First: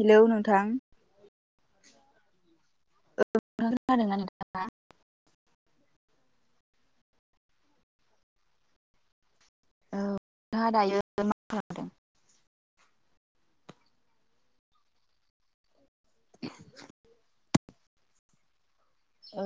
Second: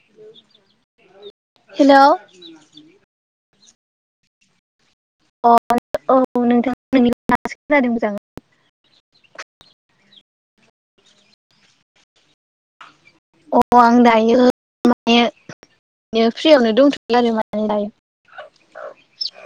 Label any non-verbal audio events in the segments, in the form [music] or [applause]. Hello नोंथां hello [unintelligible] अ औ नोंथां [unintelligible] [unintelligible] अ आं दायो माने ओ फ्रियावनो [unintelligible] आरो माने दायो। औ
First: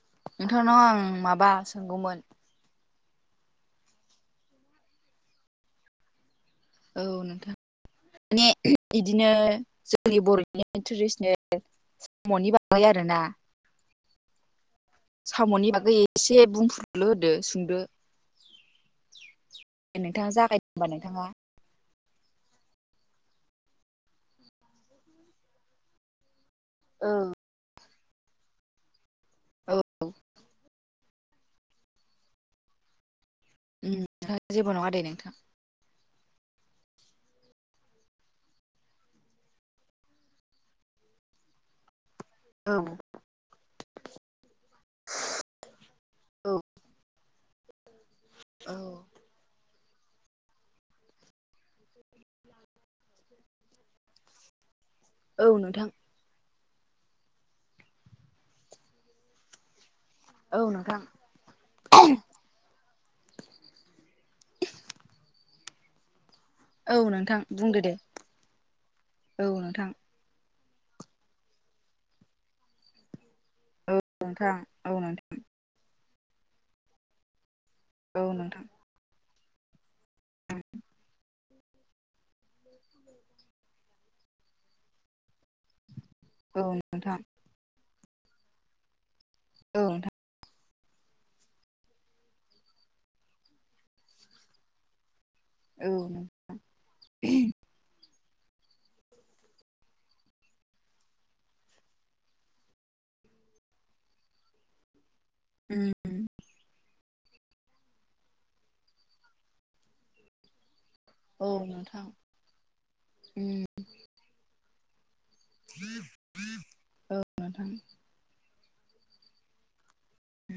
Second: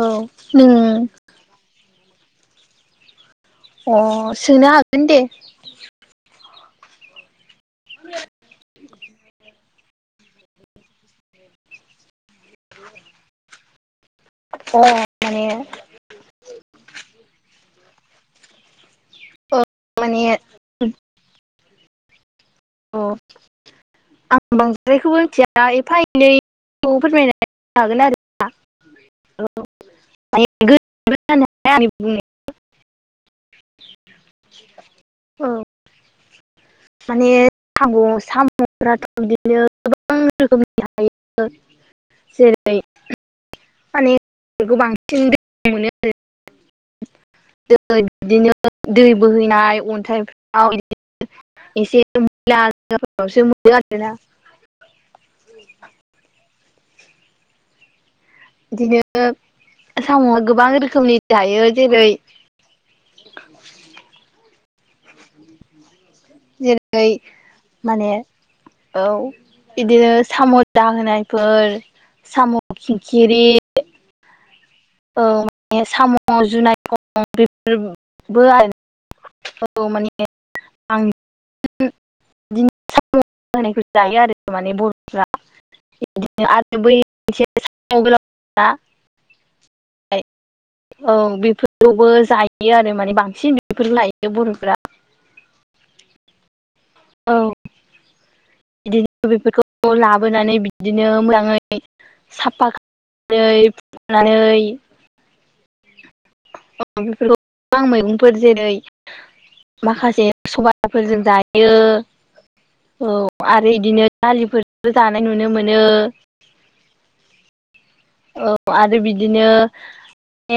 औ नोंथांनाव आं नों माबा सोंगौमोन। अ सोंनो हागोन दे। औ नोंथां माने इदिनो [unintelligible] जोंनि बर'नि ट्रेडिसनेल साम'नि बागै आरोना। [unintelligible] साम'नि बागै एसे बुंफ्रुरलु होदो सुद'। औ माने अ [unintelligible] अ आं बांद्रायखौबो मिथिया एफा एनैखौ फोरमायनाय औ [unintelligible] उम था जेबो नङा दे नोंथां। औ माने खाम' साम'फ्राथ' बिदिनो बां रोखोमनि थायो औ जेरै माने औ [unintelligible] दै दिनो औ दै बोहैनाय अन्थाइफ्राव [unintelligible] [unintelligible] औ नोंथां। दिनो साम'आ औ गोबां नोंथां रोखोमनि दायो जेरै औ जेरै नोंथां बुंदो दे माने औ बिदिनो साम' दाहोनायफोर साम' खिंखिरि औ नोंथां औ नोंथां। औ नोंथां [unintelligible] औ माने आं [unintelligible] औ नोंथां औ नोंथां [unintelligible] औ नोंथा औ बेफोरखौबो जायो आरो माने बांसिन बेफोर लायो बर'फोरा। औ [unintelligible] औ। इदिनो बेफोरखौ लाबोनानै बिदिनो मोजाङै साफा [inaudible] नै फुनानै उम उम। [unintelligible] आं मैगंफोर जेरै माखासे सबाइ [unintelligible] फोरजों औ दायो नोंथां औ उम आरो इदिनो दालिफोर बो जानाय नुनो मोनो। [unintelligible] औ आरो बिदिनो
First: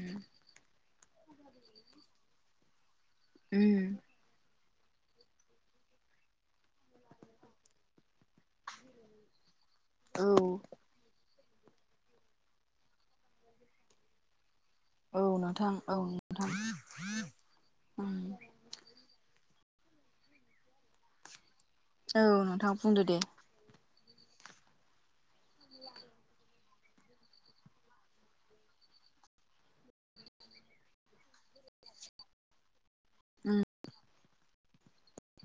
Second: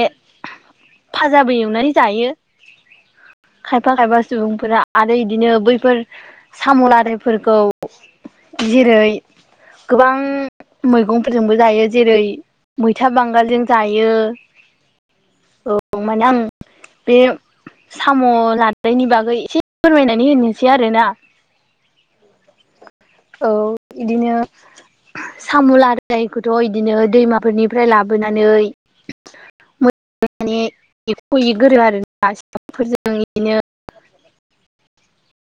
ए फाजाबो एवनानै जायो। खायफा उम खायफा सुबुंफोरा आरो इदिनो बैफोर साम' लादाय फोरखौ जेरै गोबां औ मैगं फोरजोंबो जायो जेरै मैथा बांगालजों जायो। औ माने आं बे उम साम' ला बैनि बागै एसे फोरमायनानै होनोसै आरो ना। औ नोंथां बुंदो दे। औ इदिनो सामु लादायखौथ' इदि इदिनो दैमाफोरनि फ्राय लाबोनानै [unintelligible] एरख' गोरो [unintelligible] उम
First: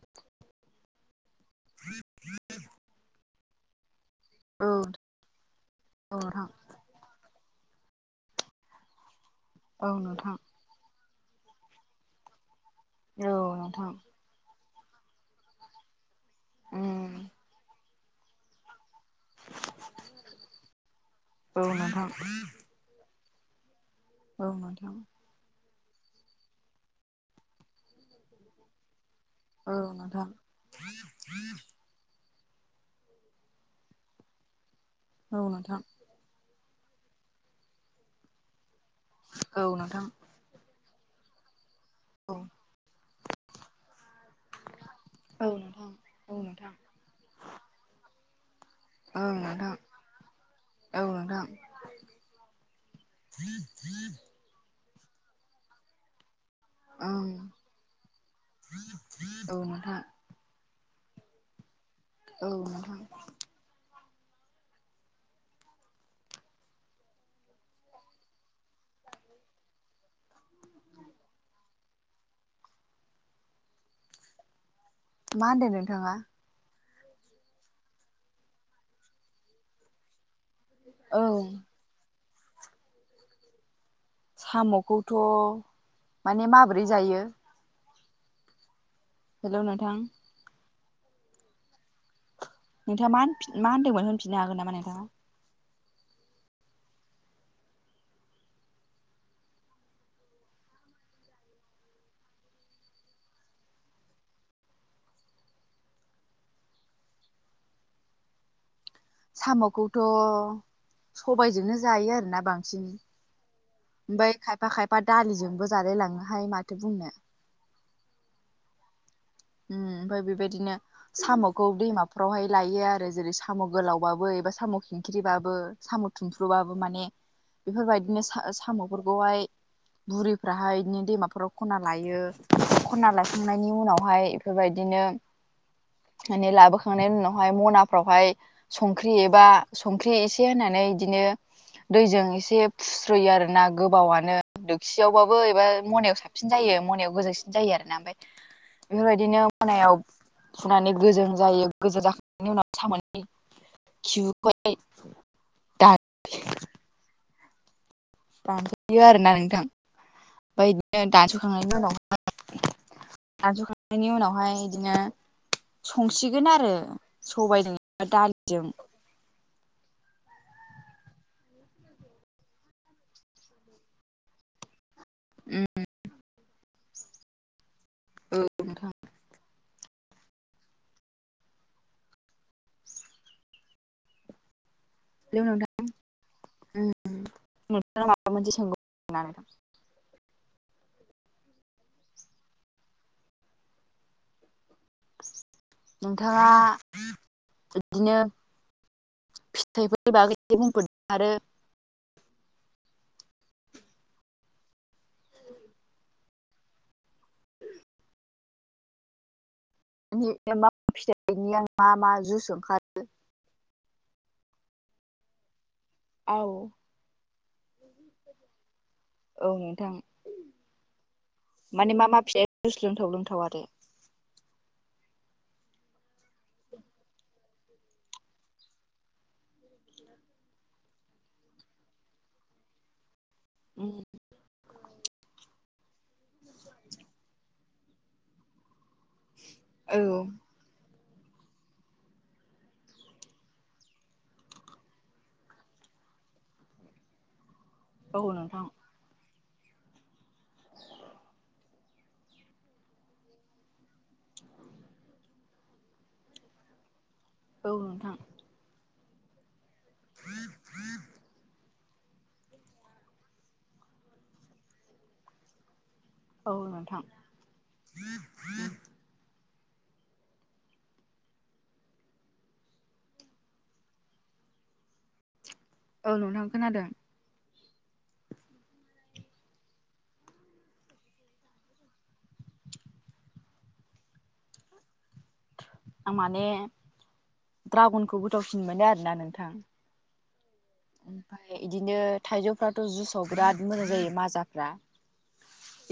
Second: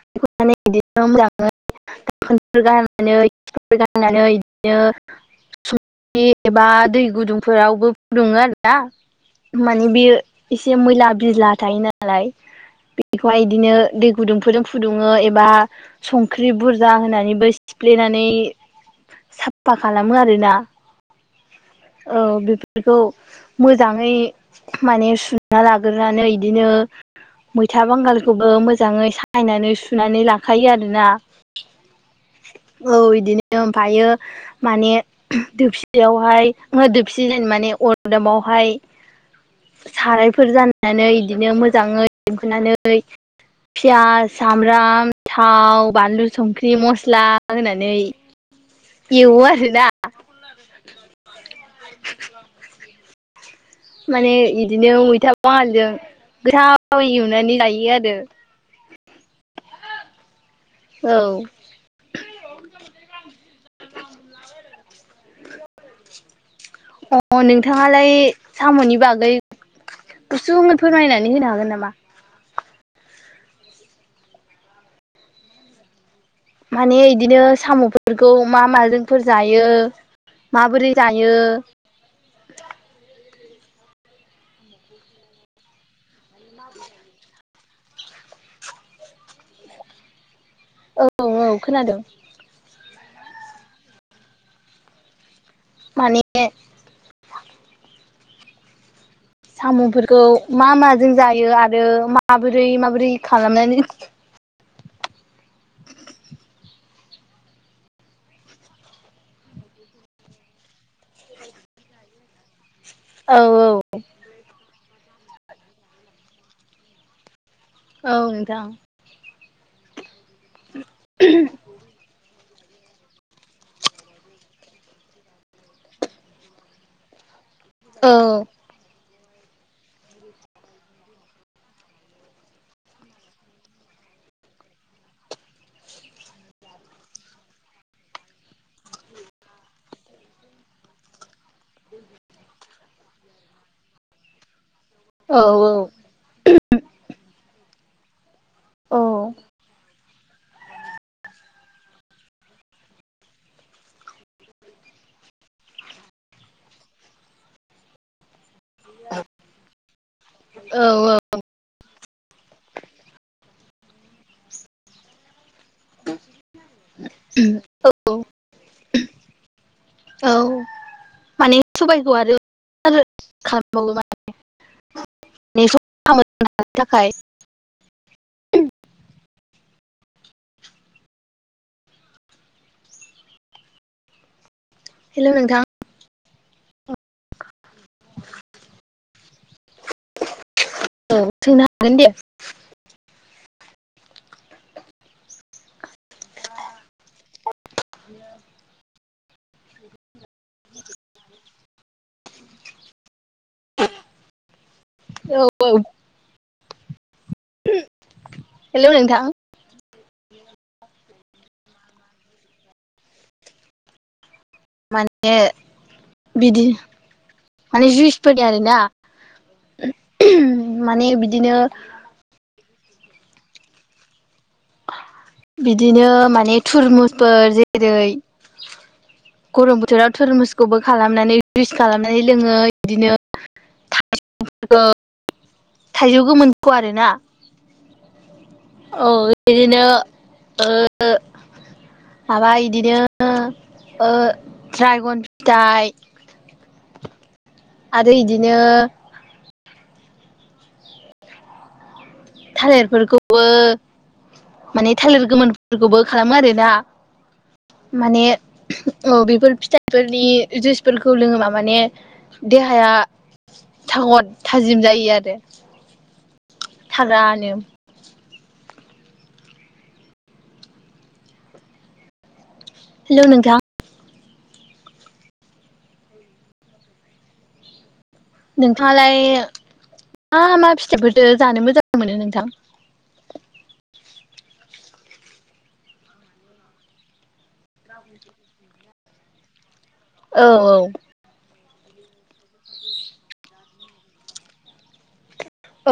[unintelligible] बिदिनो मोजाङै दाखोनफोर गारनानै [unintelligible] गारनानै औ औ [unintelligible] नोंथां एबा दै गुदुं फोरावबो फुदुङो आरो ना। माने औ बेयो नोंथां एसे मैला बिजला थायो नालाय। औ बेखौहाय बिदिनो नोंथां दै गुदुंफोरजों फुदुङो एबा संख्रै ख्रै बुरजा उम होनानैबो सिफ्लेनानै साफा खालामो आरोना। औ नोंथां। बेखौ मोजाङै औ नोंथां माने सुना लाग्रोनानै इदिनो मैथा बांगालखौबो मोजाङै सायनानै औ सुनानै नोंथां लाखायो आरोना। [inaudible] औ इदिनो ओमफायो माने औ [unintelligible] नोंथां दोसि यावहाय ओहो दोबसि जेनबा माने अरदाबावहाय औ नोंथां। फोर जानानै इदिनो मोजाङै औ [unintelligible] खोनानै फियास, सामब्राम, औ नोंथां थाव, बानलु, औ नोंथां संख्रि, म मस्ला होनानै ओं एवो नोंथां आरोना औ नोंथां [inaudible] माने इदिनो मैथा बांगालजों गोथाव थाव ओं एवनानै जायो आरो। औ नोंथां औ। औ नोंथां। अ नोंथाङालाय साम'नि बागै गुसुङै फोरमायनानै होनो हागोन नामा? मा होनदों नोंथाङा? माने इदिनो साम'फोरखौ मा माजोंफोर जायो। माबोरै औ जायो? साम'खौथ' माने माबोरै जायो? हेल' नोंथां। औ औ खोनादों। नोंथाङा मा होनफिन होनदोंमोन होनफिननो हागोन नामा नोंथाङा? माने साम'फोरखौ मा माजों जायो आरो माबोरै माबोरै खालामनानै [inaudible] साम'खौथ' सबायजोंनो जायो आरोना बांसिन। औ औ। ओमफाय खायफा खायफा दालिजोंबो जालायलाङोहाय माथो बुंनो। औ नोंथां। उम ओमफ्राय बेबायदिनो साम'खौ दैमा फोरावहाय लायो आरो जेरै साम' गोलावबाबो एबा साम' खिंख्रिबाबो, साम' थुमफ्रुबाबो माने बेफोरबायदिनो औ सा-साम'फोरखौहाय बुरैफ्राहाय इदिनो दैमाफोराव खनना लायो। खनना लाखांनायनि उनावहाय इफोरबायदिनो माने लाबोखांनायनि उनावहाय मनाफ्रावहाय संख्रि एबा संख्रि एसे होनानै इदिनो दैजों एसे फुस्रोयो आरो। ना गोबावानो औ दोखसियावबाबो एबा मनायाव साबसिन जायो मनायाव गोजौसिन जायो आरोना। ओमफ्राय औ बेफोरबायदिनो मनायाव फुनानै गोजों जायो, गोजों जाखांनायनि उनाव सम'नि खिबुखौहखय दा दानस'यो आरोना नोंथां ओमफ्राय बिदिनो औ दानस'खांनायनि उनावहाय नाज'खांनायनि [unintelligible] उनावहाय बिदिनो संसिगोन आरो सबायजों औ दालिजों औ माने सबाइखौ आरो खालामबावो माने [unintelligible] उम ने थाखाय [unintelligible] औ हेल नोंथां नोंथां माबा मोनसे सोंगौ नोंथां [unintelligible] औ सोंनो हागोन दे नोंथाङा बिदिनो फिथाइफोरनि बागै एसे बुंफोरदों आरो औ-औ हेल' नोंथां। मा फिथाइनि आं मा मा जुइस ओंखारो [unintelligible] माने औ बिदि माने जुइसफोरनि आरोना औ माने बिदिनो मानि मा फि [inaudible] जुस लोंथाव-लोंथाव आरो बिदिनो माने थुरमुसफोर जेरै गरम बोथोराव थोरमुसखौबो खालामनानै जुस खालामनानै लोङो बिदिनो उम थाइजौ गोमोनखौ आरोना। अ बिदिनो औ माबा बिदिनो ड्रागन फिथाइ [inaudible] आरो औ इदिनो नोंथां [unintelligible] थालिरफोरखौबो माने थालिर गोमोनफोरखौबो खालामो आरोना औ नोंथां माने औ बेफोर फिथाइ फोरनि जुसफोरखौ लोङोबा माने देहाया थागद थाजिम जायो आरो औ नोंथां थाजानो [unintelligible] हेल' नोंथां औ नोंथांं खोनादों नोंथाङालाय मा-मा फिथाइफोरथो जानो मोजां मोनो नोंथां। आं माने दड्रागनखौ गोथावसिन मोनो आरोना नोंथां औ औ ओमफ्राय बिदिनो थाइजौफ्राथ' जुसाव बिराद मोजां जायो माजाफ्रा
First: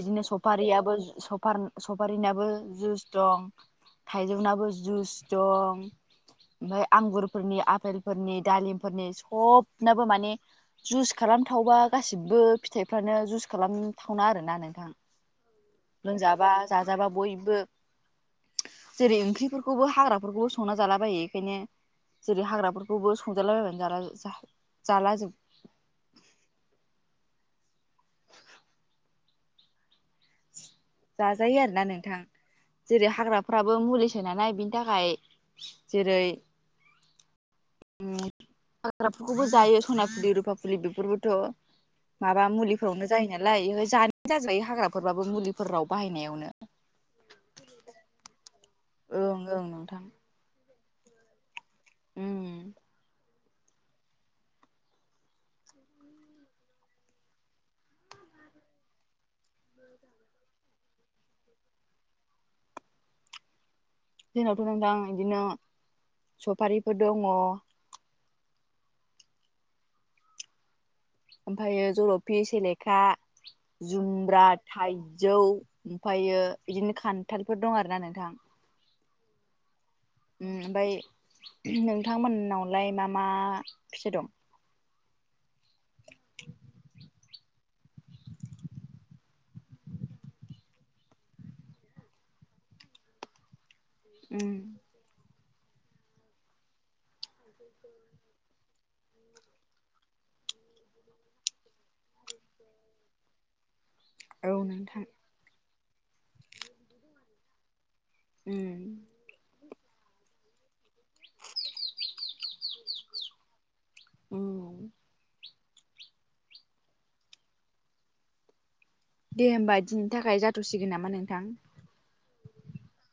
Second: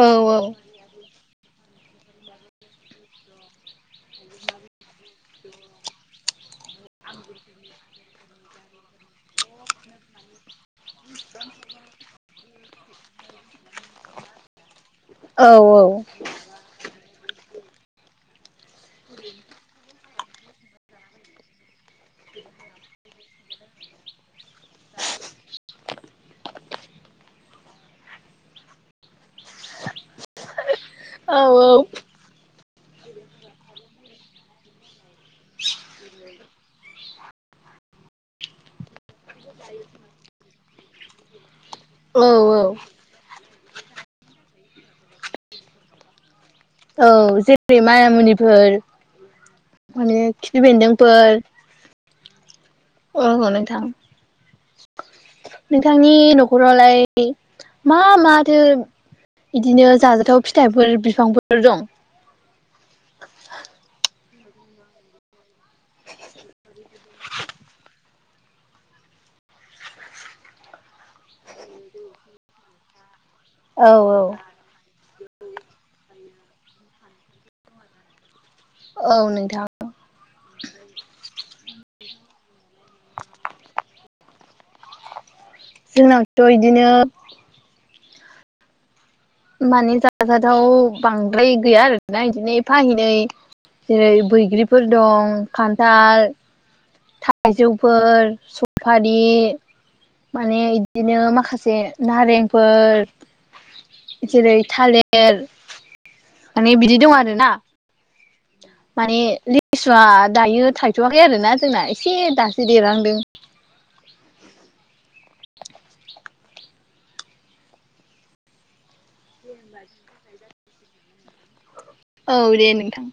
औ सफारियाबो सफार सफारिनाबो जुस दं थाइजौनाबो जुस दं ओमफ्राय आंगुरफोरनि आपेलफोरनि दालिमफोरनि सबनोबो माने जुस खालामथावबा गासिबो फिथाइफ्रानो जुस खालामथावना आरोना नोंथां औ औ माबा जाजाबा बयबो जेरै ओंख्रिफोरखौबो हाग्राफोरखौबो संना जालाबायो बेखायनो जेरै हाग्राफोरखौबो संजालाबायानो जाला जाला जोब [unintelligible] औ जाजायो आरोना नोंथां जेरै हाग्राफ्राबो मुलिसो नालाय बिनि थाखाय जेरै ओम हाग्राफोरखौबो जायो सना फुलि रुफा फुलि बेफोरबोथ' माबा औ मुलिफोरावनो जायो नालाय बेहाय जानायानो जाजोबबाय हाग्राफोरबाबो मुलिफोराव बाहायनायावनो। औ जेरै माना मुनिफोर ओं ओं नोंथां माने खिफि बेन्दोंफोर। उम। औ नोथां। नोंथांनि न'खरावलाय मा माथो बिदिनो जाजाथाव फिथाइफोर बिफांफोर दं? जोंनावथ' नोंथां बिदिनो सफारिफोर दङ। ओमफायो जलफि सेलेखा औ औ जुमब्रात थाइजौ ओमफायो बिदिनो खान्थालफोर दं आरोना नोंथां। औ नोंथां। उम ओमफाय नोंथांमोननावलाय मा मा फिथाइ दं? जोंनाथ' इदिनो माने जाजाथाव बांद्राय गैया आरोना बिदिनो फाहैनै। जेरै उम बैग्रिफोर दं खान्थाल थाइजौफोर सफारि। माने इदिनो माखासे नारेंफोर औ जेरै नोंथां थालिर माने बिदि दं आरोना। उम। माने लिसुआ दायो थायथ'वाखै आरोना जोंना एसे दासो देरहांदों। उम। दे होमबा दिनैनि थाखाय जाथ'सिगोन नामा नोंथां? औ दे नोंथां।